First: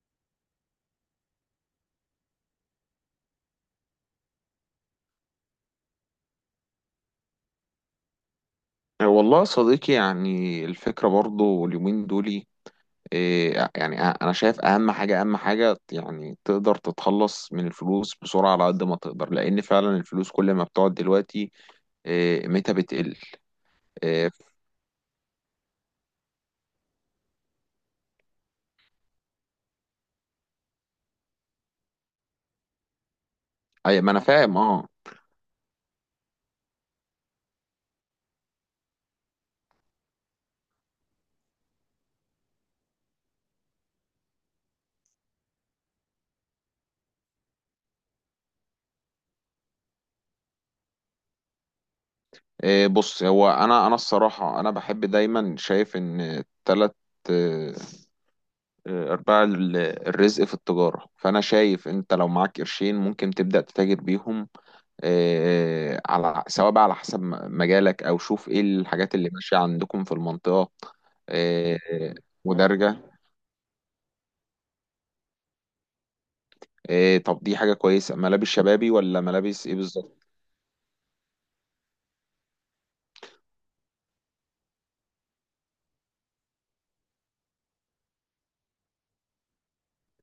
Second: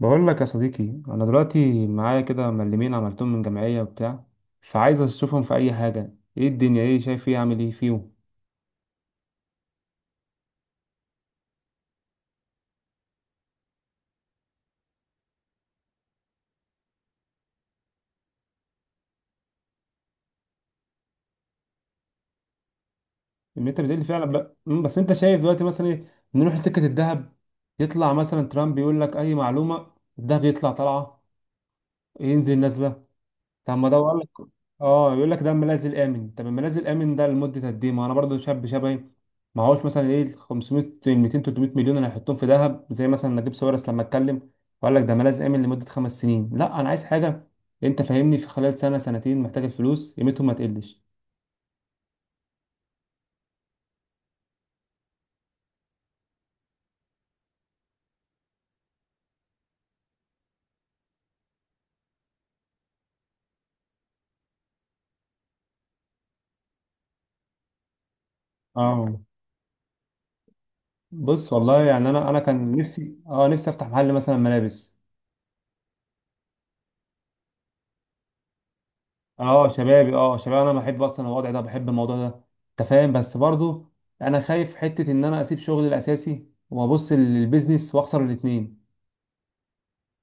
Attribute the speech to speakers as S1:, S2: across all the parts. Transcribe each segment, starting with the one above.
S1: بقول لك يا صديقي، انا دلوقتي معايا كده ملمين عملتهم من جمعيه وبتاع، فعايز اشوفهم في اي حاجه. ايه الدنيا؟ ايه شايف؟ ايه اعمل ايه فيهم؟
S2: والله يا صديقي، يعني الفكرة برضو اليومين دولي. يعني أنا شايف أهم حاجة، يعني تقدر تتخلص من الفلوس بسرعة على قد ما تقدر، لأن فعلا الفلوس كل ما بتقعد دلوقتي قيمتها بتقل.
S1: انت بتقول لي فعلا
S2: إيه،
S1: بقى، بس انت شايف دلوقتي مثلا ايه؟ نروح لسكه الذهب، يطلع مثلا ترامب يقول لك اي معلومه، الذهب يطلع طالعه، ينزل نازله. طب ما ده
S2: أي ما
S1: بقول
S2: أنا
S1: لك.
S2: فاهم، أه.
S1: اه يقول لك ده الملاذ الامن. طب الملاذ الامن ده لمده قد ايه؟ ما انا برضو شاب شبهي، ما هوش مثلا ال 500 ال 200 300 مليون اللي هيحطهم في ذهب زي مثلا نجيب ساويرس لما اتكلم وقال لك ده ملاذ امن لمده 5 سنين. لا انا عايز حاجه، انت فاهمني، في خلال سنه سنتين محتاج الفلوس قيمتهم ما تقلش.
S2: بص، هو أنا الصراحة، أنا بحب دايما، شايف إن تلات إيه، أرباع الرزق في التجارة، فأنا شايف أنت لو معاك قرشين ممكن تبدأ تتاجر بيهم. على سواء بقى، على حسب مجالك، او شوف ايه الحاجات
S1: اه،
S2: اللي ماشيه عندكم في المنطقه.
S1: بص والله، يعني
S2: آه،
S1: انا كان
S2: ودرجه.
S1: نفسي، نفسي افتح محل مثلا ملابس.
S2: طب دي حاجه كويسه، ملابس شبابي ولا ملابس
S1: اه
S2: ايه
S1: شبابي،
S2: بالظبط؟
S1: شبابي، انا بحب اصلا الوضع ده، بحب الموضوع ده. انت فاهم؟ بس برضو انا خايف حته ان انا اسيب شغلي الاساسي وابص للبيزنس واخسر الاثنين.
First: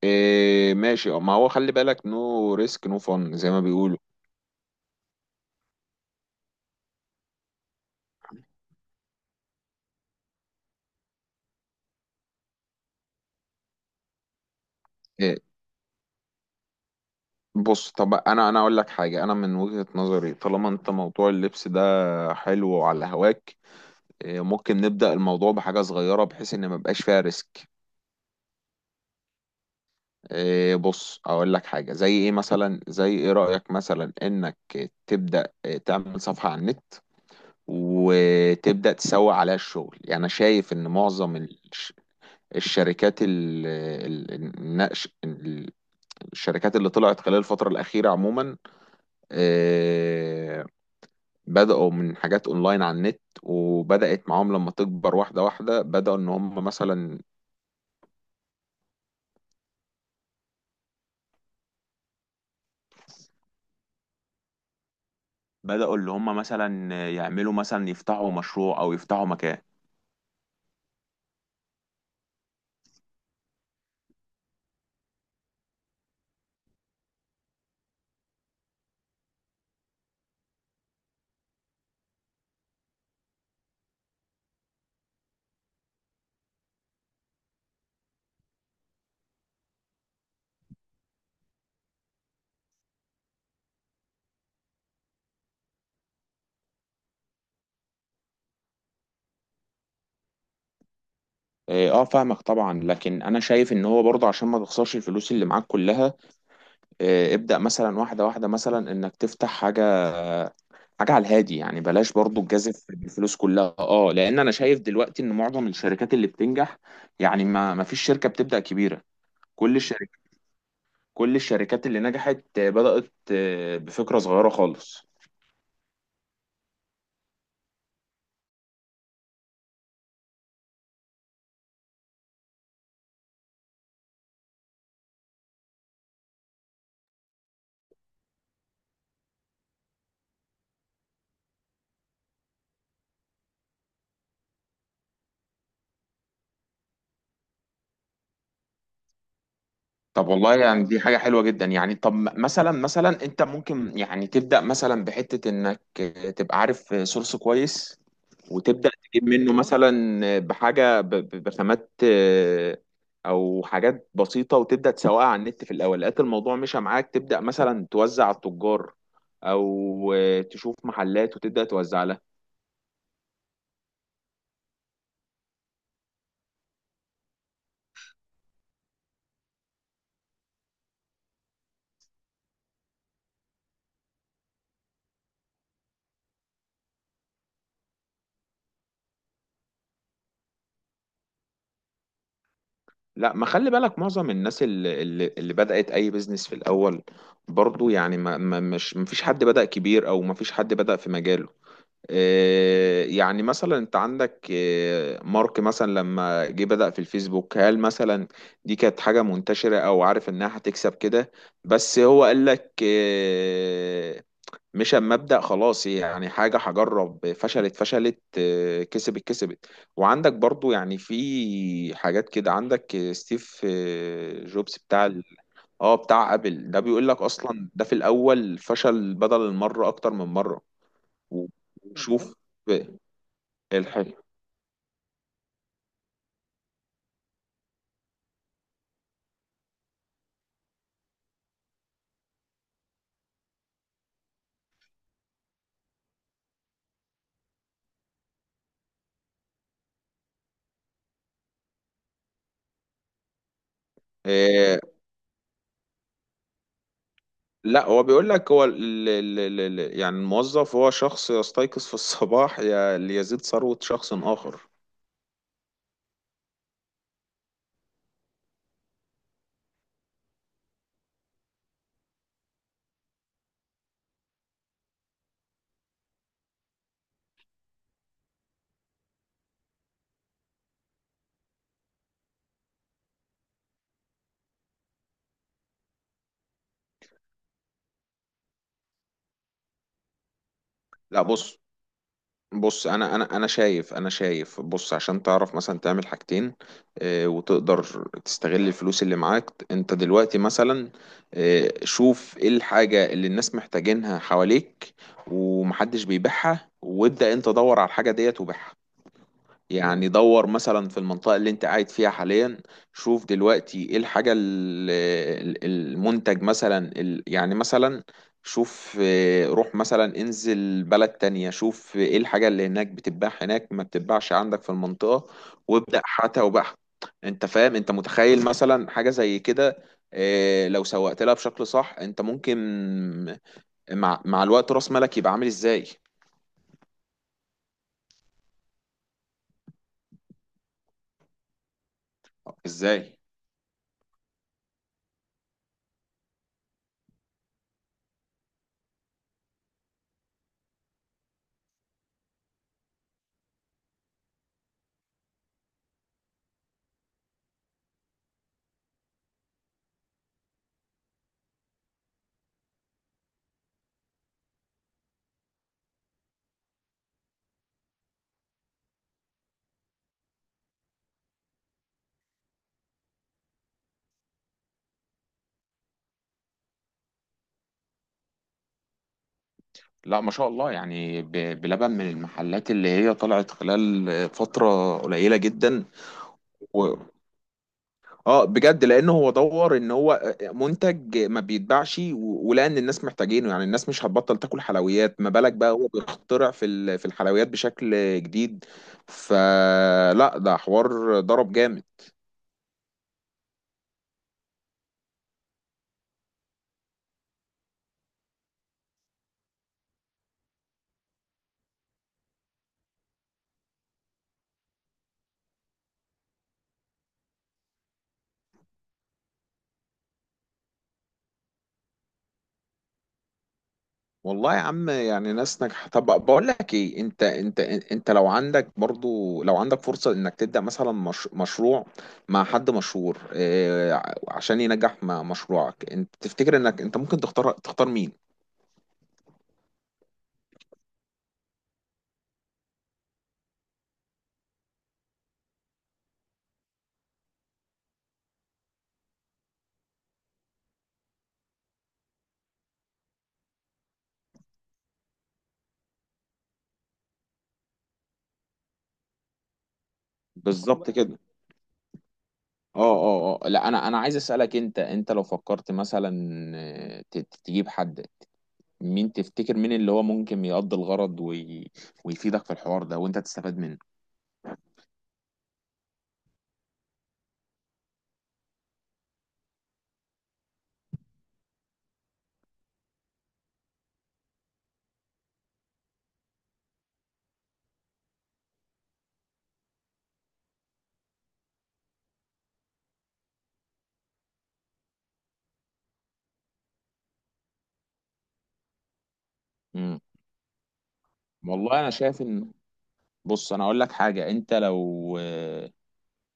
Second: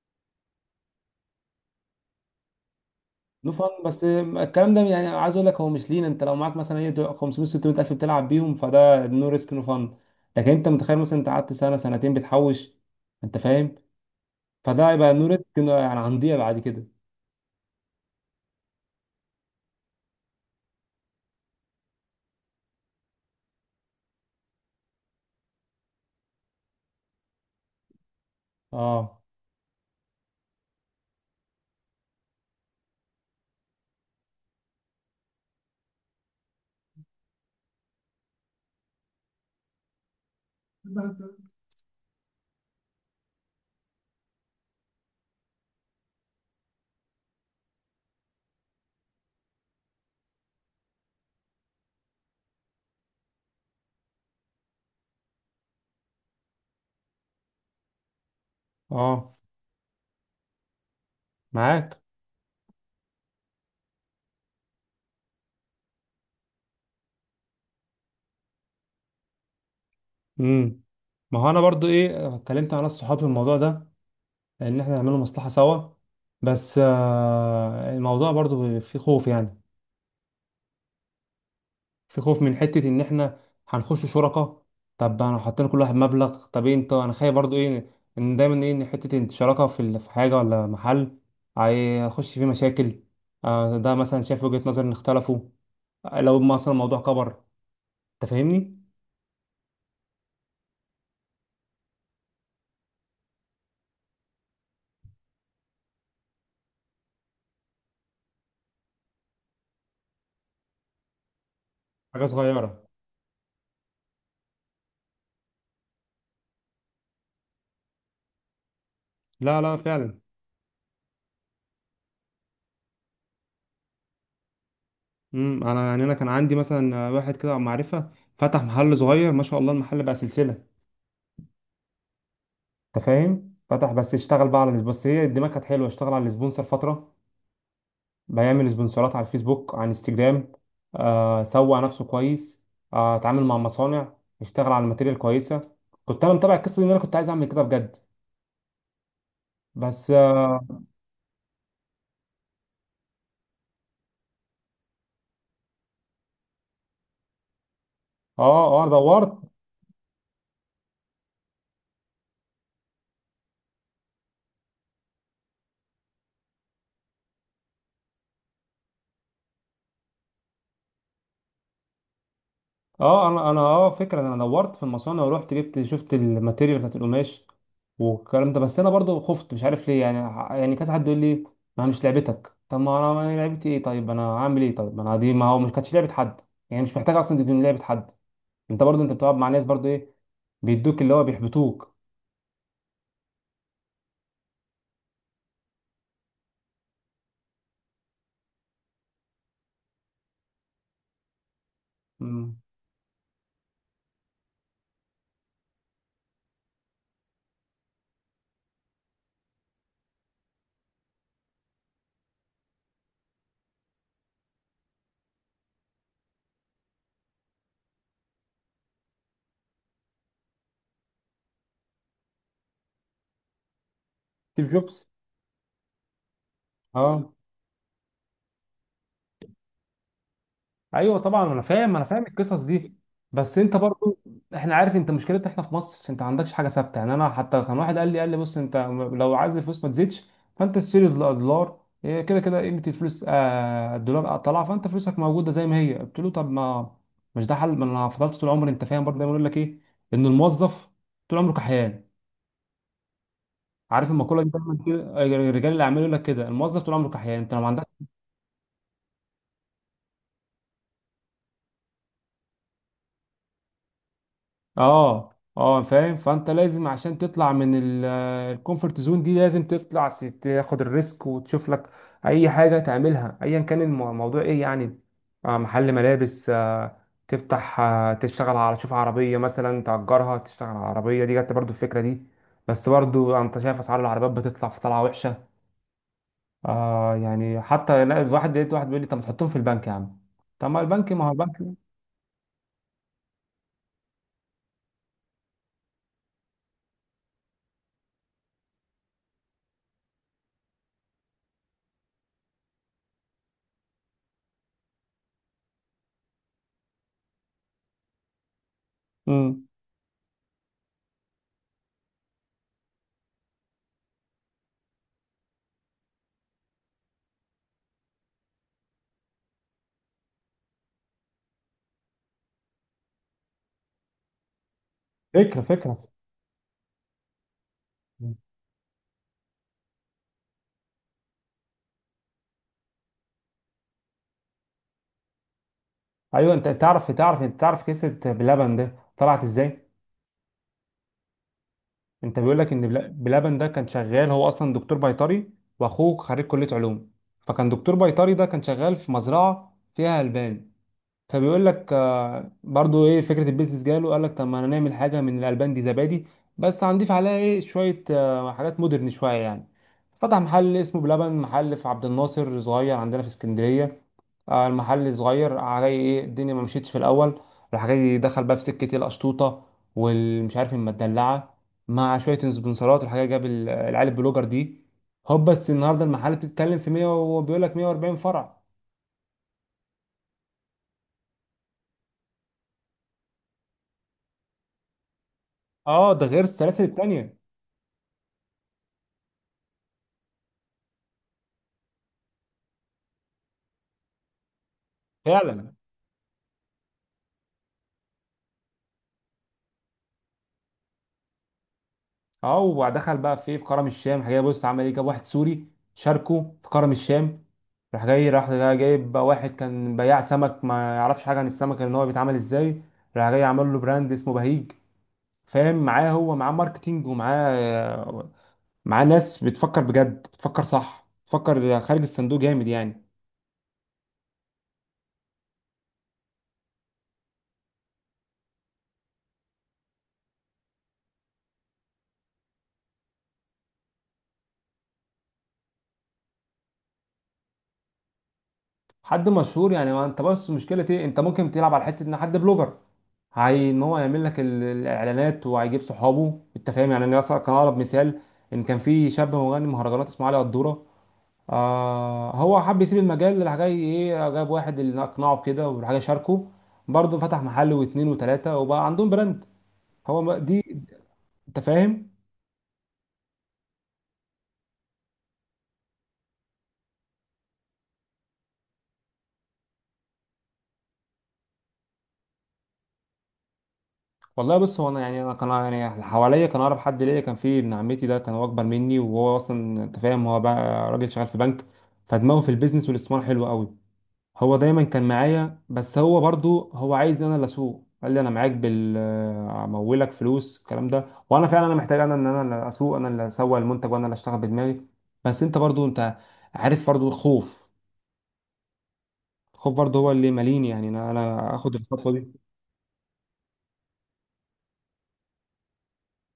S2: ماشي، ما هو خلي بالك، نو ريسك نو فن زي
S1: نو
S2: ما
S1: فن،
S2: بيقولوا.
S1: بس الكلام ده يعني، عايز اقول لك هو مش لينا. انت لو معاك مثلا 500 600 الف بتلعب بيهم فده نو ريسك نو فن. لكن انت متخيل مثلا انت قعدت سنه سنتين بتحوش، انت فاهم؟ فده يبقى نو
S2: آه،
S1: ريسك، يعني هنضيع بعد كده.
S2: بص، طب انا اقول لك حاجه، انا من وجهه نظري طالما انت موضوع اللبس ده حلو وعلى هواك ممكن نبدا الموضوع بحاجه صغيره، بحيث ان ما يبقاش فيها ريسك.
S1: اه،
S2: إيه، بص اقول لك حاجه، زي ايه مثلا، زي ايه رايك مثلا انك تبدا تعمل صفحه على النت وتبدا تسوق عليها الشغل. يعني انا شايف ان معظم الشركات، ال- النقش الشركات اللي طلعت خلال الفتره الاخيره عموما إيه، بداوا من حاجات اونلاين على النت، وبدات معاهم لما تكبر واحده واحده. بداوا ان هم مثلا،
S1: اه، معاك.
S2: بداوا اللي هم مثلا يعملوا مثلا، يفتحوا مشروع او يفتحوا مكان.
S1: امم ما هو انا برضو اتكلمت مع ناس صحابي في الموضوع ده، ان احنا نعمله مصلحة سوا. بس الموضوع برضو في خوف يعني، في خوف من حتة ان احنا هنخش شركة. طب انا حطينا كل واحد مبلغ، طب انت، انا خايف برضو ان دايما ان حتة إن شراكة في حاجة ولا محل هيخش فيه مشاكل. ده مثلا شايف وجهة نظر ان اختلفوا، لو مثلا الموضوع كبر، انت فاهمني؟
S2: اه، فاهمك طبعا، لكن انا شايف ان هو برضه عشان ما تخسرش الفلوس اللي معاك كلها ابدأ مثلا واحدة واحدة، مثلا انك تفتح حاجة، حاجة على الهادي يعني، بلاش
S1: حاجة
S2: برضه
S1: صغيرة.
S2: تجازف بالفلوس كلها، اه، لان انا شايف دلوقتي ان معظم الشركات اللي بتنجح، يعني ما فيش شركة بتبدأ كبيرة.
S1: لا،
S2: كل
S1: لا، فعلا.
S2: الشركة، كل الشركات اللي نجحت بدأت بفكرة صغيرة خالص.
S1: انا يعني، انا كان عندي مثلا واحد كده معرفة، فتح محل صغير، ما شاء الله، المحل بقى سلسلة. انت فاهم؟ فتح بس، اشتغل بقى على، بس هي الدماغ كانت حلوه، اشتغل على السبونسر فتره، بيعمل سبونسرات على الفيسبوك، على انستجرام. آه، سوق نفسه كويس، آه، اتعامل مع مصانع، اشتغل على الماتيريال كويسه. كنت انا متابع القصه دي، ان انا كنت عايز اعمل كده بجد، بس
S2: طب والله
S1: اه،
S2: يعني دي حاجة حلوة جدا، يعني طب مثلا، مثلا انت ممكن يعني تبدأ مثلا بحتة انك تبقى عارف سورس كويس،
S1: اه،
S2: وتبدأ تجيب
S1: دورت.
S2: منه مثلا بحاجة بخامات، او حاجات بسيطة، وتبدأ تسوقها على النت في الاول. لقيت الموضوع مشى معاك، تبدأ مثلا توزع على التجار، او تشوف محلات وتبدأ توزع لها.
S1: اه انا فكره، انا دورت في المصانع ورحت جبت، شفت الماتيريال بتاعت القماش والكلام ده. بس انا برضو خفت، مش عارف ليه يعني، يعني كذا حد يقول لي ما مش لعبتك. طب ما انا، ما هي لعبتي ايه؟ طيب انا هعمل ايه؟ طيب ما انا دي، ما هو مش كانتش لعبه حد يعني، مش محتاج اصلا تكون لعبه حد. انت برضو انت بتقعد مع ناس برضو بيدوك اللي هو بيحبطوك.
S2: لا، ما خلي بالك، معظم الناس اللي بدأت أي بيزنس في الأول برضو، يعني ما فيش حد بدأ كبير، أو ما فيش حد بدأ في مجاله.
S1: مم.
S2: إيه، يعني مثلا أنت عندك إيه مارك مثلا، لما جه بدأ في الفيسبوك، هل مثلا دي كانت حاجة منتشرة أو عارف إنها هتكسب كده؟ بس هو قال لك مش، اما ابدا خلاص يعني حاجه هجرب، فشلت فشلت كسبت كسبت. وعندك برضو يعني في حاجات كده، عندك ستيف
S1: ستيف
S2: جوبز بتاع
S1: جوبز.
S2: اه بتاع ابل، ده بيقول لك
S1: اه،
S2: اصلا ده في الاول فشل بدل المره، اكتر من مره.
S1: ايوه طبعا، انا فاهم، انا فاهم
S2: وشوف
S1: القصص دي. بس انت
S2: الحاجه.
S1: برضو، احنا عارف انت مشكلتنا احنا في مصر، انت ما عندكش حاجه ثابته يعني. انا حتى كان واحد قال لي بص انت لو عايز الفلوس ما تزيدش فانت تشتري دولار. كده كده قيمه الفلوس، آه، الدولار طلع فانت فلوسك موجوده زي ما هي. قلت له طب ما مش ده حل، ما انا فضلت طول عمري. انت فاهم؟ برضه دايما يقول لك ان الموظف طول عمره كحيان، عارف المقوله دي دايما
S2: آه،
S1: كده؟ رجال الاعمال يقول لك كده، الموظف طول عمره كحيان انت لو ما عندكش.
S2: لا، هو بيقول لك هو ال يعني الموظف هو شخص يستيقظ في الصباح ليزيد ثروة شخص آخر.
S1: اه، اه، فاهم. فانت لازم عشان تطلع من الكومفورت زون دي، لازم تطلع، تاخد الريسك وتشوف لك اي حاجه تعملها، ايا كان الموضوع ايه يعني. آه، محل ملابس، آه، تفتح، آه، تشتغل على، تشوف عربيه مثلا تأجرها، تشتغل على عربيه، دي جت برضو الفكره دي. بس برضو انت شايف اسعار العربيات بتطلع في طلعه وحشه. آه، يعني حتى لا، الواحد لقيت واحد بيقول لي طب ما تحطهم في البنك يا عم. طب ما البنك،
S2: لا
S1: ما هو
S2: بص،
S1: البنك.
S2: بص انا شايف، انا شايف، بص عشان تعرف مثلا تعمل حاجتين وتقدر تستغل الفلوس اللي معاك انت دلوقتي، مثلا شوف ايه الحاجة اللي الناس محتاجينها حواليك ومحدش بيبيعها، وابدأ انت دور على الحاجة ديت وبيعها.
S1: مم.
S2: يعني دور مثلا في المنطقة اللي انت قاعد فيها حاليا، شوف دلوقتي ايه الحاجة المنتج مثلا، يعني مثلا شوف، اه روح مثلا، انزل بلد تانية شوف ايه الحاجة اللي هناك بتتباع هناك ما بتتباعش عندك في المنطقة،
S1: فكره،
S2: وابدأ
S1: فكره.
S2: حتى وبحث. انت فاهم؟ انت متخيل مثلا حاجة زي كده، اه، لو سوقت لها بشكل صح انت ممكن مع الوقت راس مالك يبقى عامل ازاي؟
S1: ايوه، انت تعرف، تعرف، انت تعرف قصه بلبن ده طلعت ازاي؟ انت بيقول لك ان
S2: ازاي؟
S1: بلبن ده كان شغال، هو اصلا دكتور بيطري، واخوه خريج كليه علوم. فكان دكتور بيطري ده كان شغال في مزرعه فيها البان. فبيقول لك، آه، برضو فكره البيزنس جاله، قال لك طب ما انا نعمل حاجه من الالبان دي زبادي، بس هنضيف عليها شويه، آه، حاجات مودرن شويه يعني. فتح محل اسمه بلبن، محل في عبد الناصر صغير، عندنا في اسكندريه. آه، المحل صغير علي الدنيا، ما مشيتش في الاول. راح جاي دخل بقى في سكه القشطوطه والمش عارف المدلعه، مع شويه سبونسرات، الحاجه، جاب العيال البلوجر دي. هوب، بس النهارده المحل بتتكلم في 100 وبيقول لك 140 فرع.
S2: لا ما شاء الله، يعني بلبن من المحلات اللي هي طلعت خلال فترة قليلة جدا
S1: اه، ده غير السلاسل
S2: و...
S1: التانيه.
S2: اه بجد، لان هو دور ان هو منتج ما بيتباعش، ولقى ان الناس محتاجينه. يعني الناس مش هتبطل تاكل حلويات، ما بالك بقى
S1: فعلا،
S2: هو بيخترع في في الحلويات بشكل جديد. فلا، ده حوار ضرب جامد.
S1: اه، ودخل بقى في في كرم الشام. راح جاي، بص عمل ايه، جاب واحد سوري شاركه في كرم الشام. راح جاي جايب بقى واحد كان بياع سمك ما يعرفش حاجه عن السمك ان هو بيتعمل ازاي. راح جاي عمل له براند اسمه بهيج. فاهم؟ معاه، هو معاه ماركتينج ومعاه، معاه ناس بتفكر بجد، بتفكر صح، بتفكر خارج الصندوق جامد يعني.
S2: والله يا عم، يعني ناس ناجحة. طب بقول لك ايه، انت لو عندك برضو، لو عندك فرصة انك تبدأ مثلا مش مشروع مع حد مشهور، اه عشان ينجح مع مشروعك، انت تفتكر انك انت ممكن تختار، مين؟
S1: حد مشهور يعني؟ ما انت بس مشكله انت ممكن تلعب على حته ان حد بلوجر، هي ان هو يعمل لك الاعلانات وهيجيب صحابه. انت فاهم يعني؟ انا مثلا كان اقرب مثال، ان كان في شاب مغني مهرجانات اسمه علي قدوره. آه، هو حب يسيب المجال، راح جاي جاب واحد اللي اقنعه بكده، وراح جاي شاركه، برضه فتح محل واتنين وتلاته وبقى عندهم براند. هو دي.
S2: بالظبط كده.
S1: انت فاهم؟
S2: اه لا، انا عايز اسألك، انت لو فكرت مثلا تجيب حد، مين تفتكر، مين اللي هو ممكن يقضي الغرض وي... ويفيدك في الحوار ده وانت تستفاد منه.
S1: والله، بص، هو انا يعني، انا كان يعني اللي حواليا كان اقرب حد ليا كان في ابن عمتي ده. كان هو اكبر مني، وهو اصلا، انت فاهم، هو بقى راجل شغال في بنك، فدماغه في البيزنس والاستثمار حلو قوي. هو دايما كان معايا، بس هو برضو هو عايز ان انا اللي اسوق. قال لي انا معاك بال، امولك فلوس الكلام ده. وانا فعلا انا محتاج، انا ان انا اللي اسوق، انا اللي اسوق المنتج، وانا اللي اشتغل بدماغي. بس انت برضو انت عارف برضو الخوف، الخوف برضو
S2: امم،
S1: هو اللي ماليني يعني انا اخد
S2: والله انا
S1: الخطوه
S2: شايف
S1: دي.
S2: ان، بص انا اقول لك حاجه، انت لو،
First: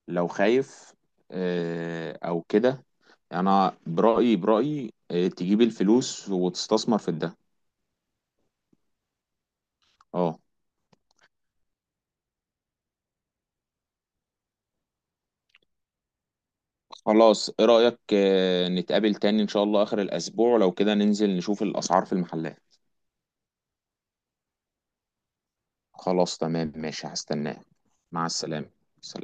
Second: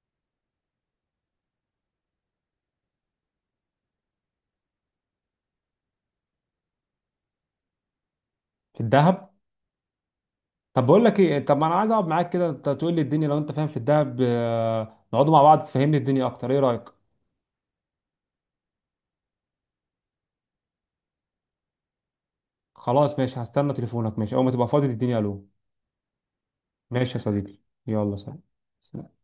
S2: لو خايف او كده، انا برايي، تجيب الفلوس وتستثمر في الدهب.
S1: في الذهب.
S2: اه.
S1: طب بقول لك ايه، طب ما انا عايز اقعد معاك كده، انت تقول لي الدنيا لو انت فاهم في الذهب، آه، نقعدوا مع بعض تفهمني الدنيا اكتر، ايه رايك؟
S2: خلاص، ايه رايك نتقابل تاني ان شاء الله اخر الاسبوع، لو كده ننزل نشوف الاسعار في المحلات.
S1: خلاص ماشي، هستنى تليفونك. ماشي، اول ما تبقى فاضي تديني الو.
S2: خلاص تمام ماشي،
S1: ماشي يا صديقي،
S2: هستناك.
S1: يلا
S2: مع السلامه.
S1: سلام.